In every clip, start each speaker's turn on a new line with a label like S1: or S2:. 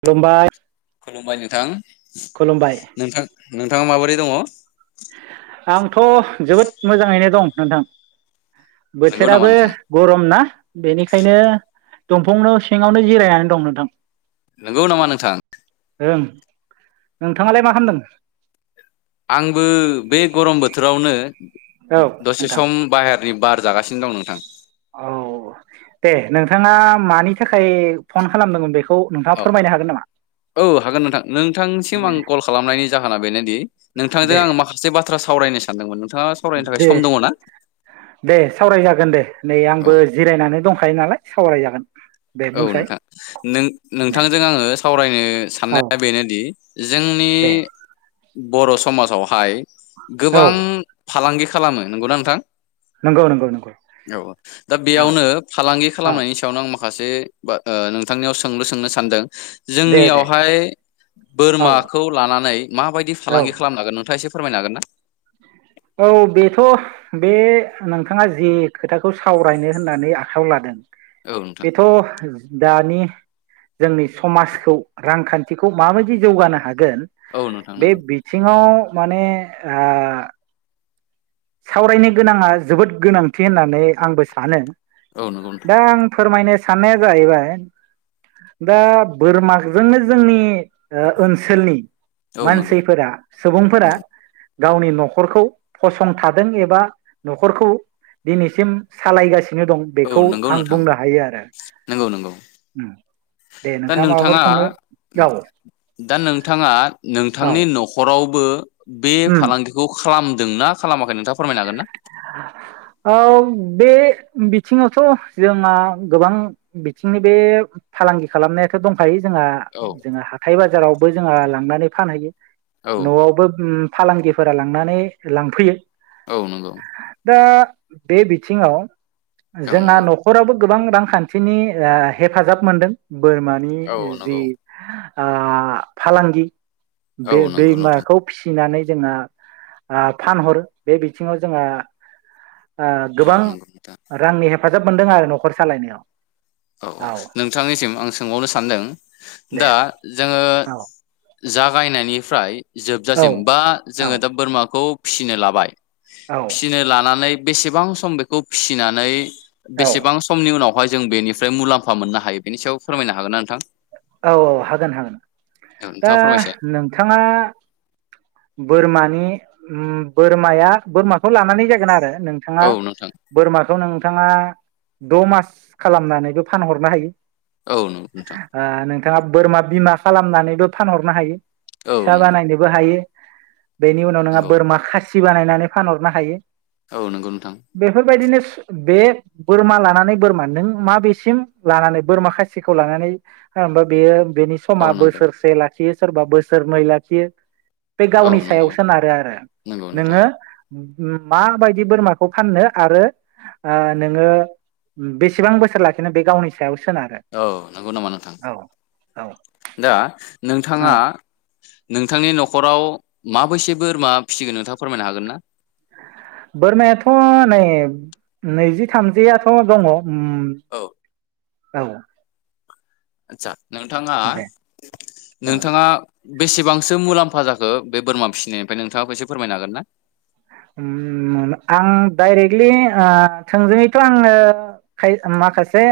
S1: खुलुमबाय।
S2: खुलुमबाय नोंथां।
S1: खुलुमबाय
S2: नोंथां नोंथाङा माबोरै दङ? [inaudible]
S1: आंथ' जोबोद मोजाङैनो दं नोंथां।
S2: नंगौ नामा
S1: बोथोराबो
S2: नोंथां
S1: गरम ना? बेनिखायनो दंफांनाव सिङावनो जिरायनानै दं नोंथां।
S2: नंगौ नामा नोंथां?
S1: ओं नोंथाङालाय मा खालामामदों?
S2: आंबो बे गरम बोथोरावनो
S1: औ
S2: दसे
S1: नोंथां
S2: सम बाहेर नि बार जागासिनो दं नोंथां।
S1: औ दे नोंथाङा मानि थाखाय फन खालामदोंमोन बेखौ नोंथाङा
S2: औ
S1: फोरमायनो हागोन नामा
S2: औ हागोन नोंथां नोंथांसिम आं कल खालामनायनि जाहोना बेनोदि नोंथांजों
S1: दे
S2: आङो माखासे बा बाथ्रा सावरायनो सानदोंमोन। नोंथाङा सावरायनो थाखाय
S1: दे
S2: सम दङ ना
S1: दे सावराय जागोन दे नै
S2: औ
S1: आंबो जिरायनानै दं। दंखायो नालाय सावरायजागोन। दे
S2: औ
S1: बुंसाय
S2: नोंथां नों
S1: दे
S2: नोंथांजों आङो सावरायनो
S1: औ
S2: साननाया बेनोदि जोंनि
S1: दे
S2: बर' समाजावहाय
S1: औ
S2: गोबां फालांगि खालामो नंगौना नोंथां?
S1: नंगौ नंगौ नंगौ
S2: औ दा
S1: औ
S2: बेयावनो फालांगि
S1: औ
S2: खालामनायनि सायावनो आं माखा माखासे नोंथांनियाव सोंलु सोंनो सानदों।
S1: दे दे
S2: जोंनियावहाय
S1: औ
S2: बोरमाखौ लानानै माबायदि
S1: औ
S2: फालांगि खालामन हागोन नोंथाङा एसे फोरमायनो हागोन ना?
S1: औ बेथ' बे नोंथाङा जे खोथाखौ सावरायनो होननानै आखायाव लादों।
S2: औ नोंथां
S1: बेथ' दानि जोंनि समाजखौ रांखान्थिखौ माबायदि जौगानो हा गोन
S2: औ नोंथां
S1: बे
S2: नंगौ
S1: बिथिङाव माने ओ सावरायनो गोनाङा जोबोद गोनांथि होननानै आंबो सानो
S2: औ नंगौ नोंथां
S1: दा आं फोरमायनो साननाया जाहैबाय दा बोरमाजोंनो जोंनि ओनसोलनि
S2: औ नंगौ
S1: मानसिफोरा सुबुंफोरा गावनि न'खरखौ फसं संथादों एबा न'खरखौ दिनैसिम सालायगासि
S2: औ नंगौ नोंथां नंगौ नंगौ
S1: उम दे
S2: दा
S1: माबाफोर
S2: नोंथाङा
S1: सोंनो औ
S2: दा नोंथाङा
S1: औ
S2: नोंथांनि न'खराव बो बे
S1: उम
S2: फालांगिखौ खालामदोंना खालामाखै नोंथाङा फोरमायनो हागोन ना?
S1: औ बे बिथिङावथ' जोंहा गोबां बिथिंनि बे फालांगि खालामनायाथ' दं खायो जोंहा
S2: औ
S1: जोंहा हाथाय बाजाराव बो जोंहा लांनानै फानहैयो।
S2: औ
S1: न'वावबो फालांगिफोरा लांनानै लांफैयो।
S2: औ नंगौ
S1: दा बे बिथिंआव
S2: औ
S1: जोंहा
S2: नंगौ
S1: न'खराबो गोबां रांखान्थिनि हेफाजाब मोनदों। बोरमानि
S2: औ
S1: जि
S2: नंगौ
S1: फालांगि
S2: औ
S1: बे
S2: नंगौ नोंथां
S1: दैमाखौ फिसिनानै जोंहा फानहरो बे बिथिङाव जोंहा
S2: औ
S1: गोबां
S2: नंगौ नोंथां
S1: रांनि हे फाजाब मोनदों आरो न'खर सालायनायाव
S2: औ औ नोंथांनिसिम आं सोंबावनो सानदों
S1: दे
S2: दा जोङो
S1: औ
S2: जागायनायनिफ्राय
S1: औ
S2: जोबजासिम बा
S1: औ
S2: जोङो दा बोरमाखौ फिसिनो लाबाय
S1: औ
S2: फिसिनो लानानै। बेसेबां सम बेखौ फिसिनानै।
S1: औ
S2: बेसेबां समनि उनाव। बेयावहाय जों बेनिफ्राय। मुलामफा मोननो हायो। फोरमायनो हागोन ना नोंथां
S1: औ औ हागोन हागोन
S2: औ
S1: दा
S2: नोंथाङा फोरमायसाय
S1: नोंथांङा बोरमानि। बोरमाया बोरमाखौ लानानै जागोन आरो। नोंथांङा
S2: औ नोंथां
S1: बोरमाखौ नोंथांङा। द मास खालामनानैबो फानहरनो हायो।
S2: औ नंगौ नोंथां।
S1: नोंथांङा बोरमा बिमा खालामनानैबो फानहरनो हायो।
S2: औ
S1: फिसा
S2: नंगौ
S1: बानायनोबो हायो। बेनि उनाव नोंहा
S2: नंगौ
S1: बोरमा खासि। खासि बानायनानै फानहरनो हायो।
S2: औ नंगौ नोंथां।
S1: बेफोरबायदिनो बे बोरमा लानानै बोरमा नों मा बेेसिम लानानै बोरमा खायसे। खासिखौ लानानै बेयो। बेनि समा
S2: औ नंगौ
S1: बोसोरसे लाखि। बे सोरबा बोसोरनै लाखियो। बे
S2: औ
S1: गावनि सायाव
S2: नंगौ
S1: सोनारो आरो
S2: नंगौ नोंथां
S1: नोंङो। माबायदि बोरमाखौ फाननो आरो नोंङो बेसेबां बोसोर लाखिनो बे गावनि सायाव सोनारो।
S2: औ नंगौ नामा नोंथां
S1: औ औ
S2: दा।
S1: औ
S2: नोंथांङा। नोंथांनि नखराव माबैसे बोरमा फिसिगोन नोंथाङा फोरमायनो हागोन ना।
S1: बोरमायाथ नै नैजि थामजिआथ दङ। उम।
S2: औ
S1: औ।
S2: आतसा नोंथाङा
S1: दे औ
S2: नोंथाङा। बेसेबांसो मुलाम्फा जाखो बे बोरमा फिसिनायनिफ्राय नोंथाङाबो एसे फोरमायनो हागोन ना।
S1: आं डाइरेक्टलि थोंजोङैथ आंङो माखासे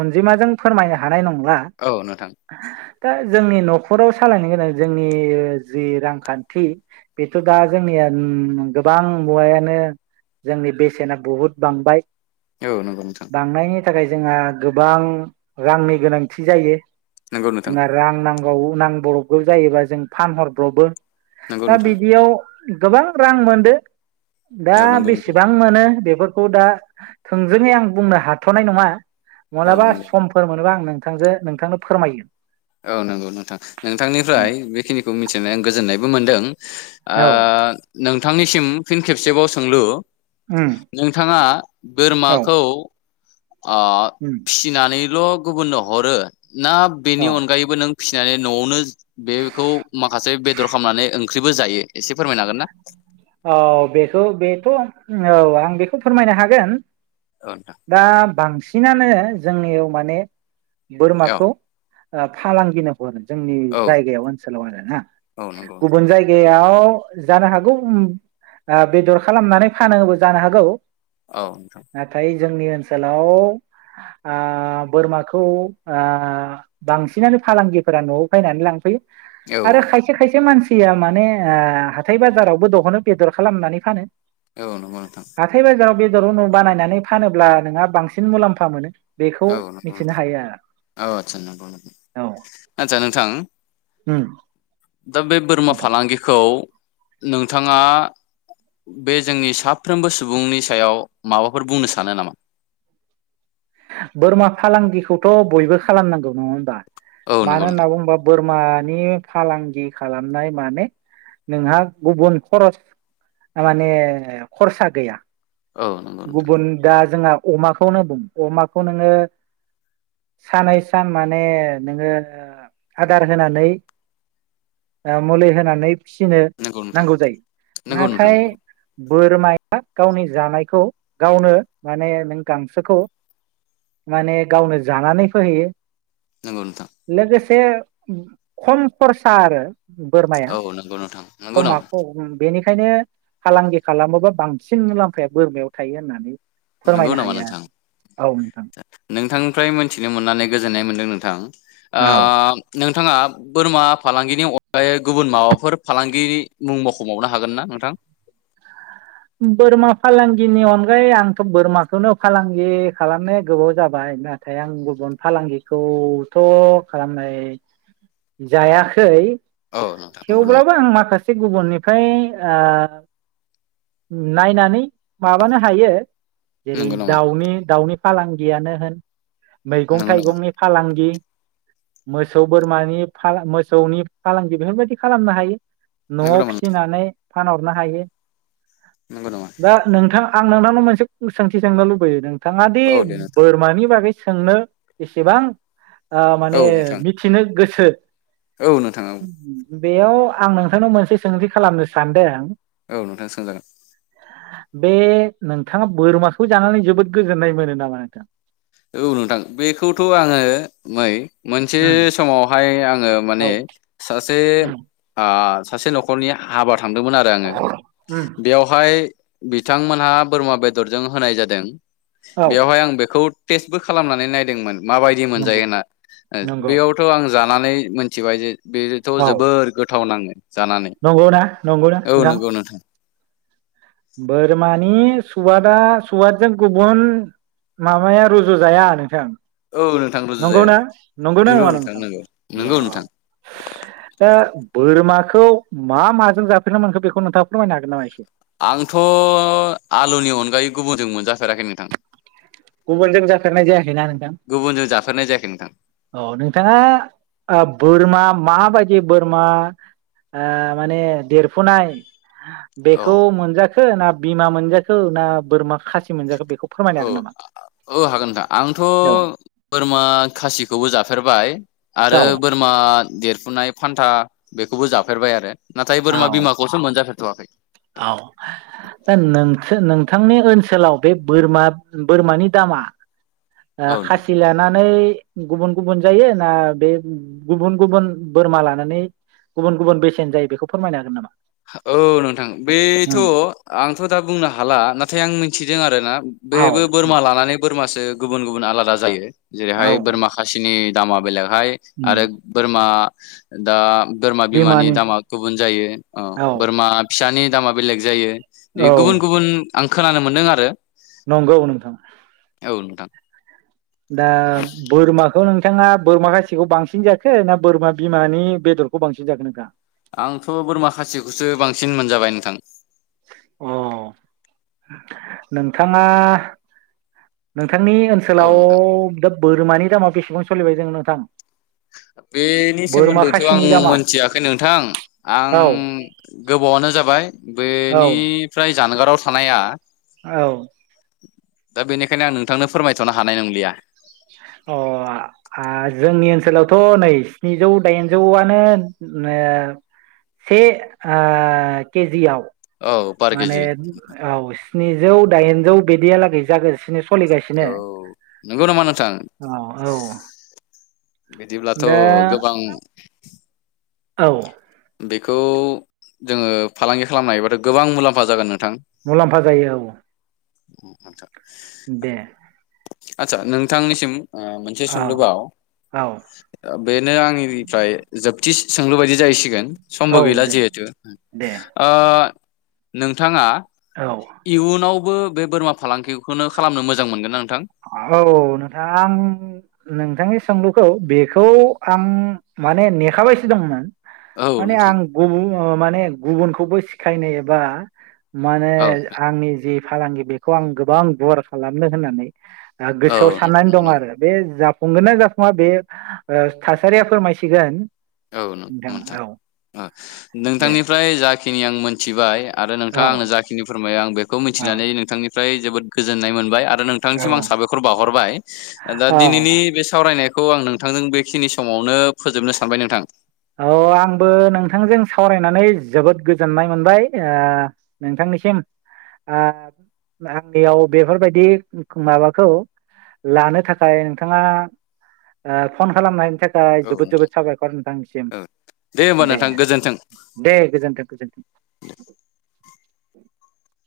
S1: अनजिमाजों फोरमायनो हानाय नंला।
S2: औ नोंथां
S1: दा। जोंनि नखराव सालायनो गोनां जोंनि जि रांखान्थि बेथ दा जोंनिया। गोबां मुवायानो जोंनि बेसेना बुहुद बांबाय।
S2: औ नंगौ नोंथां
S1: बांनायनि थाखाय। जोंहा गोबां रांनि गोनांथि जायो
S2: नंगौ नोंथां
S1: जोंहा रां नां औ‌ नांबावगौ जायोबा जों फानहरब्रबो
S2: नंगौ
S1: दा
S2: नोंथां
S1: बिदियाव गोबां रांमोन बे दा
S2: औ नंगौ नोंथां
S1: बेसेबां मोनो बेबो खौ दा थोंजोङै आं बुंनो हाथ'नाय नङा
S2: औ
S1: मालाबा
S2: नंगौ
S1: समफोर मोनोबा आं नों नोंथांजो नोंथांनो फोरमायो
S2: औ नंगौ नोंथां नोंथांनिफ्राय बेखिनिखौ मिथिनानै गोजोननायबो मोनदों आ
S1: औ
S2: नों थांनिसिम फिन खेबसेबाव सोंलु
S1: उम
S2: नोंथाङा
S1: औ
S2: बोरमाखौ आ
S1: उम
S2: फिसिनानै ल' गुबुननो हरो ना
S1: औ
S2: बेनि अनगायैबो नों फिसिनानै न'आवनो बेखौ माखासे बेदर खामनानै ओम ओंख्रिबो जायो एसे फोरमायनो हागोन ना
S1: औ बेखौ बेथ' औ आं बेखौ फोरमायनो हागोन
S2: औ नोंथां
S1: दा बांसिन बिसिनानो जोंनियाव माने
S2: औ
S1: बोरमाखौ औ फालांगिनो जोंनि
S2: औ
S1: जायगायाव ओनसोलाव आरोना
S2: औ नंगौ नोंथां
S1: गुबुन जायगायाव जानो हागौ आ बेदर खालामनानै फानोबो जानो हागौ
S2: औ नोंथां
S1: नाथाय जोंनि ओनसोलाव आ बोरमाखौ आ‌ बांसिनानो फालांगिफोरा न'आव बायनानै लांफैयो
S2: औ
S1: आरो खायसे खायसे मानसि सिया माने हाथाय बाजाराव बो दह'नो बेदर खालामनानै फानो
S2: औ नंगौ नोंथां
S1: हाथाय बाजाराव बेदर रनो बानायनानै फानोब्ला नोंहा बांसिन मुलाम्फा मोनो। बेखौ
S2: औ नंगौ
S1: मिथिनो
S2: नोंथां
S1: हायो आरो
S2: औ आथसा नंगौ नंगौ
S1: औ
S2: आथसा नोंथां।
S1: उम
S2: दा बे बोरमा
S1: नोंथां
S2: फालांगिखौ नोंथाङा बे जोंनि साफ्रोमबो सुबुंनि सायाव माबाफोर बुंनो सानो नामा?
S1: बोरमा फालांगिखौथ' बयबो खालामनांगौ नङा होमबा।
S2: औ
S1: मानो
S2: नंगौ
S1: होनना
S2: नोंथां
S1: बुंबा बोर माने फालांगि खालामनाय माने नोंहा गुबुन खरस माने खरसा गैया।
S2: औ नंगौ नोंथां
S1: गुबन दाज जोंहा अमाखौनो बुं अमाखौ नोङो सानै सान माने नोङो आदार होनानै ओ मुलि होनानै फिसिनो
S2: नंगौ नोंथां
S1: नांगौ जायो
S2: नंगौ नोंथां
S1: नाथाय
S2: नंगौ
S1: बोरमाया गावनि जानायखौ गावनो माने नों गांसोखौ माने गावनो जानानै फैहैयो।
S2: नोंगौ नोंथां।
S1: बे खम खरसा आरो बोरमाया
S2: औ नंगौ नोंथां नंगौ
S1: खमा
S2: नामा?
S1: खम बेनि ओंखायनो फालांगि खालामोबा बांसिन मुलाम्फाया बोरमायाव थायो होननानै
S2: नंगौ
S1: फोरमायनो
S2: नामा
S1: हाया।
S2: नोंथां नोंथांनिफ्राय मिथिनो मोननानै गोजोननाय मोनदों। नोंथां ओ नोंथाङा बोरमा फालांगिनि अनगायै गुबुन माबाफोर फालांगि मुं मावख'बावनो हागोन ना नोंथां?
S1: बोरमा फालांगिनि अनगायै आंथ' बोरमाखौनो फालांगि खालामनाया गोबाव जाबाय नाथाय आं गुबुन फालांगिखौथ' खालामनाय जायाखै।
S2: औ नोंथां नंगौ नामा
S1: थेवब्लाबो आं माखास से गुबुननिफ्राय ओ नायनानै माबानो हायो जेरै
S2: नंगौ नामा
S1: दाउनि दाउनि फालांगियानो होन मैगं
S2: नंगौ नामा
S1: थाइगंनि फालांगि मोसौ बोरमानि फालां मोसौनि फालांगि बेफोरबायदि खालामनो हायो।
S2: नंगौ
S1: न'आव
S2: नामा नोंथां
S1: फिसिनानै फानहरनो हायो।
S2: नंगौ नामा
S1: दा नोंथां। आं नोंथांनाव मोनसे कुइस सोंथि सोंनो लुबैयो
S2: औ
S1: दों।
S2: दे नोंथां
S1: बोरमानि बागै सोंनो बेसेबां
S2: औ
S1: माने
S2: नोंथां
S1: मिथिनो गोसो। थो
S2: औ नोंथा औ।
S1: बेयाव आं नोंथांनाव मोनसे सोंथि खालामनो सानदों।
S2: औ नोंथां सोंजागोन।
S1: बे नोंथाङा बोरमाखौ जानानै जोबोद गोजोननाय मोनो नामा नोंथां।
S2: औ नोंथां बेखौथ' आङो मै। मोनसे
S1: उम
S2: समावहाय आङो
S1: औ
S2: माने सासे
S1: उम
S2: सासे न'खरनि आबाद थांदोंमोन आरो आङो
S1: उम
S2: बेयावहाय बिथांमोनहा बोरमा बेदरजों होनाय जादों
S1: औ
S2: बेवहाय आं बेखौ टेस्टबो खालामनानै नायदोंमोन माबायदि मोनजायो
S1: नंगौ
S2: होनना
S1: नंगौ
S2: बेयावथ' आं जा। लानानै मिथिबाय जे। बेथ'
S1: औ
S2: जोबोर गोथाव नाङो जानानै
S1: नंगौना नंगौना
S2: औ
S1: नोंथां।
S2: नंगौ
S1: बोरमानि सुवादा सुवादजों गुबुन माबाया रुजुजाया नोंथां।
S2: औ नोंथां रुजु जाया
S1: नंगौना नंगौना
S2: नंगौ
S1: नङा नोंथां
S2: नंगौ नंगौ
S1: औ
S2: नोंथां
S1: दा। बोरमाखौ मा माजों जाफेरनो मोनखो बेखौ नोंथाङा फोरमायनो हागोन नामा एसे
S2: आंथ' आलुनि अनगायै गुबुनजों मोनजाफेराखै नोंथां।
S1: गुबुनजों जाफेरनाय जायाखैना नोंथां
S2: गुबुनजों जाफेरनाय जायाखै नोंथां
S1: औ नोंथाङा बोरमा माबायदि बोरमा ओ माने देरफुनाय
S2: औ
S1: बेखौ मोनजाखो ना बिमा मोनजाखो ना बोरमा खासि मोनजाखो बे बेखौ फोरमायनो हागोन
S2: औ
S1: नामा।
S2: औ हागोन नोंथां आंथ'
S1: औ
S2: बोरमा खासिखौबो जाफेरबाय आरो
S1: औ
S2: बोरमा देरफुनाय फान्था बेखौबो जाफेरबाय आरो। नाथाय बोरमा
S1: औ
S2: बिमाखौसो मोनजाफेर थ'वाखै
S1: औ नोंसो नोंथांनि ओनसोलाव बे बोरमा बोरमानि दामा ओ
S2: औ नोंथां
S1: खासि लानानै गुबुन गुबुन जायो ना बे गुबुन गुबुन बोरमा लानानै गुबुन गुबुन बेसेन जायो बेखौ फोरमायनो हागोन नामा?
S2: औ नोंथां बेथ'
S1: उम
S2: आंथ' दा बुंनो हाला नाथाय आं मिथिदों आरो ना
S1: औ
S2: बेबो बोरमा लानानै फोरमासो गुबुन गुबुन आलादा जायो
S1: औ
S2: जेरैहाय बोरमा खाासिनि दामा बेलेग हाय आरो
S1: उम
S2: बोरमा दा बोरमा बिमानि दामा गुबुन जायो औ बोरमा फिसानि नि दामा बेलेग जायो। बि
S1: औ
S2: गुबुन गुबुन आं खोनानो मोन्दों आरो
S1: नंगौ नोंथां।
S2: औ नोंथां।
S1: दा बोरमाखौ नोंथाङा बोरमा खासिखौ बांसिन जाखो ना बोरमा बिमानि बेदरखौ बांसिन जाखो नोंथाङा?
S2: आंथ' बोरमा खासिखौसो बांसिन मोनजाबाय नोंथां।
S1: अ नोंथाङा नो थांनि
S2: औ
S1: ओनसोलाव
S2: नोंथां
S1: दोब बोरमानि दामा बेसेबां सोलिबाय जोङो नोंथां?
S2: बेनि
S1: बोरमा
S2: सोमोन्दैथ' आं
S1: खासिनि दामा
S2: मोनथियाखै नोंथां आं
S1: औ
S2: गोबावानो जाबाय।
S1: औ
S2: बेनिफ्राय जानगाराव थानाया
S1: औ
S2: दा बेनिखायनो आं नोंथांनो फोरमायथ'नो हानाय नंलिया
S1: अ आ जोंनि ओनसोलावथ' नै स्निजौ दाइनजौवानो ओ से ओ केजियाव।
S2: औ फार
S1: माने
S2: केजि
S1: औ स्निजौ दाइनजौ बिदियालागै जागोनस दिनो सोलिगासिनो
S2: औ नंगौ नामा नोंथां
S1: औ औ
S2: बिदिब्लाथ'
S1: दा
S2: गोबां
S1: औ
S2: बेखौ जोङो फालांगि खालामनो हायोबाथ' गोबां मुलाम्फा जागोन नोंथां
S1: मुलाम्फा जायो औ
S2: उम आतसा
S1: दे
S2: आदसा नोंथांनिसिम ओ मोनसे
S1: औ
S2: सोंलुबाव
S1: औ
S2: बेनो आंनिफ्राय जोब दिस सोंलु बायदि जाहैसिगोन। समबो
S1: औ
S2: गैला
S1: दे
S2: जिहेथु
S1: दे
S2: ओ नोंथाङा
S1: औ
S2: इयुनावबो बे बोरमा फालांगिखौनो खालामनो मोजां मोनगोन ना नोंथां?
S1: औ नोंथां नोंथांनि सोंलुखौ बेखौ आं माने नेखाबायसो दंमोन।
S2: औ
S1: माने
S2: नोंथां
S1: आं गुबुन ओ माने गुबुनखौबो सिखायनो एबा माने
S2: औ
S1: आंनि जि फालांगि बेखौ आं गोबां गुवार खालामनो होननानै
S2: औ
S1: गोसोआव
S2: नोंथां
S1: साननानै दं
S2: नोंगौ
S1: आरो बे जा फुंगोना जाफुङा बे ओ थासारिया फोरमायसिगोन।
S2: औ नोंथां ओ
S1: दे
S2: नोंथांनिफ्राय जा खिनि आं मोन मिथिबाय आरो
S1: औ
S2: नोंथाङा आंनो जाखिनि फोरमायो आं बेखौ
S1: औ
S2: मिथिनानै नोंथांनिफ्राय जोबोद गोजोननाय मोनबाय आरो
S1: औ
S2: नोंथांनिसिम आं साबायखर बावहरबाय दा
S1: औ
S2: दिनैनि बे सावरायनायख खौ आं नोंथांजों बेखिनि समावनो फोजोबनो सा आमफाय नोंथां
S1: अ आंबो नोंथांजों सावरायनानै जोबोद गोजोननाय मोनबाय ओ नोंथांनिसिम ओ आंनियाव बेफोरबायदि माबाखौ लानो थाखाय नोंथाङा ओ फन खालामनायनि थाख खाय
S2: औ
S1: जोबोद जोबोद
S2: नोंथां
S1: साबायखर नोंथां
S2: औ दे ओमबा नोंथां गोजोन्थों।
S1: दे [inaudible]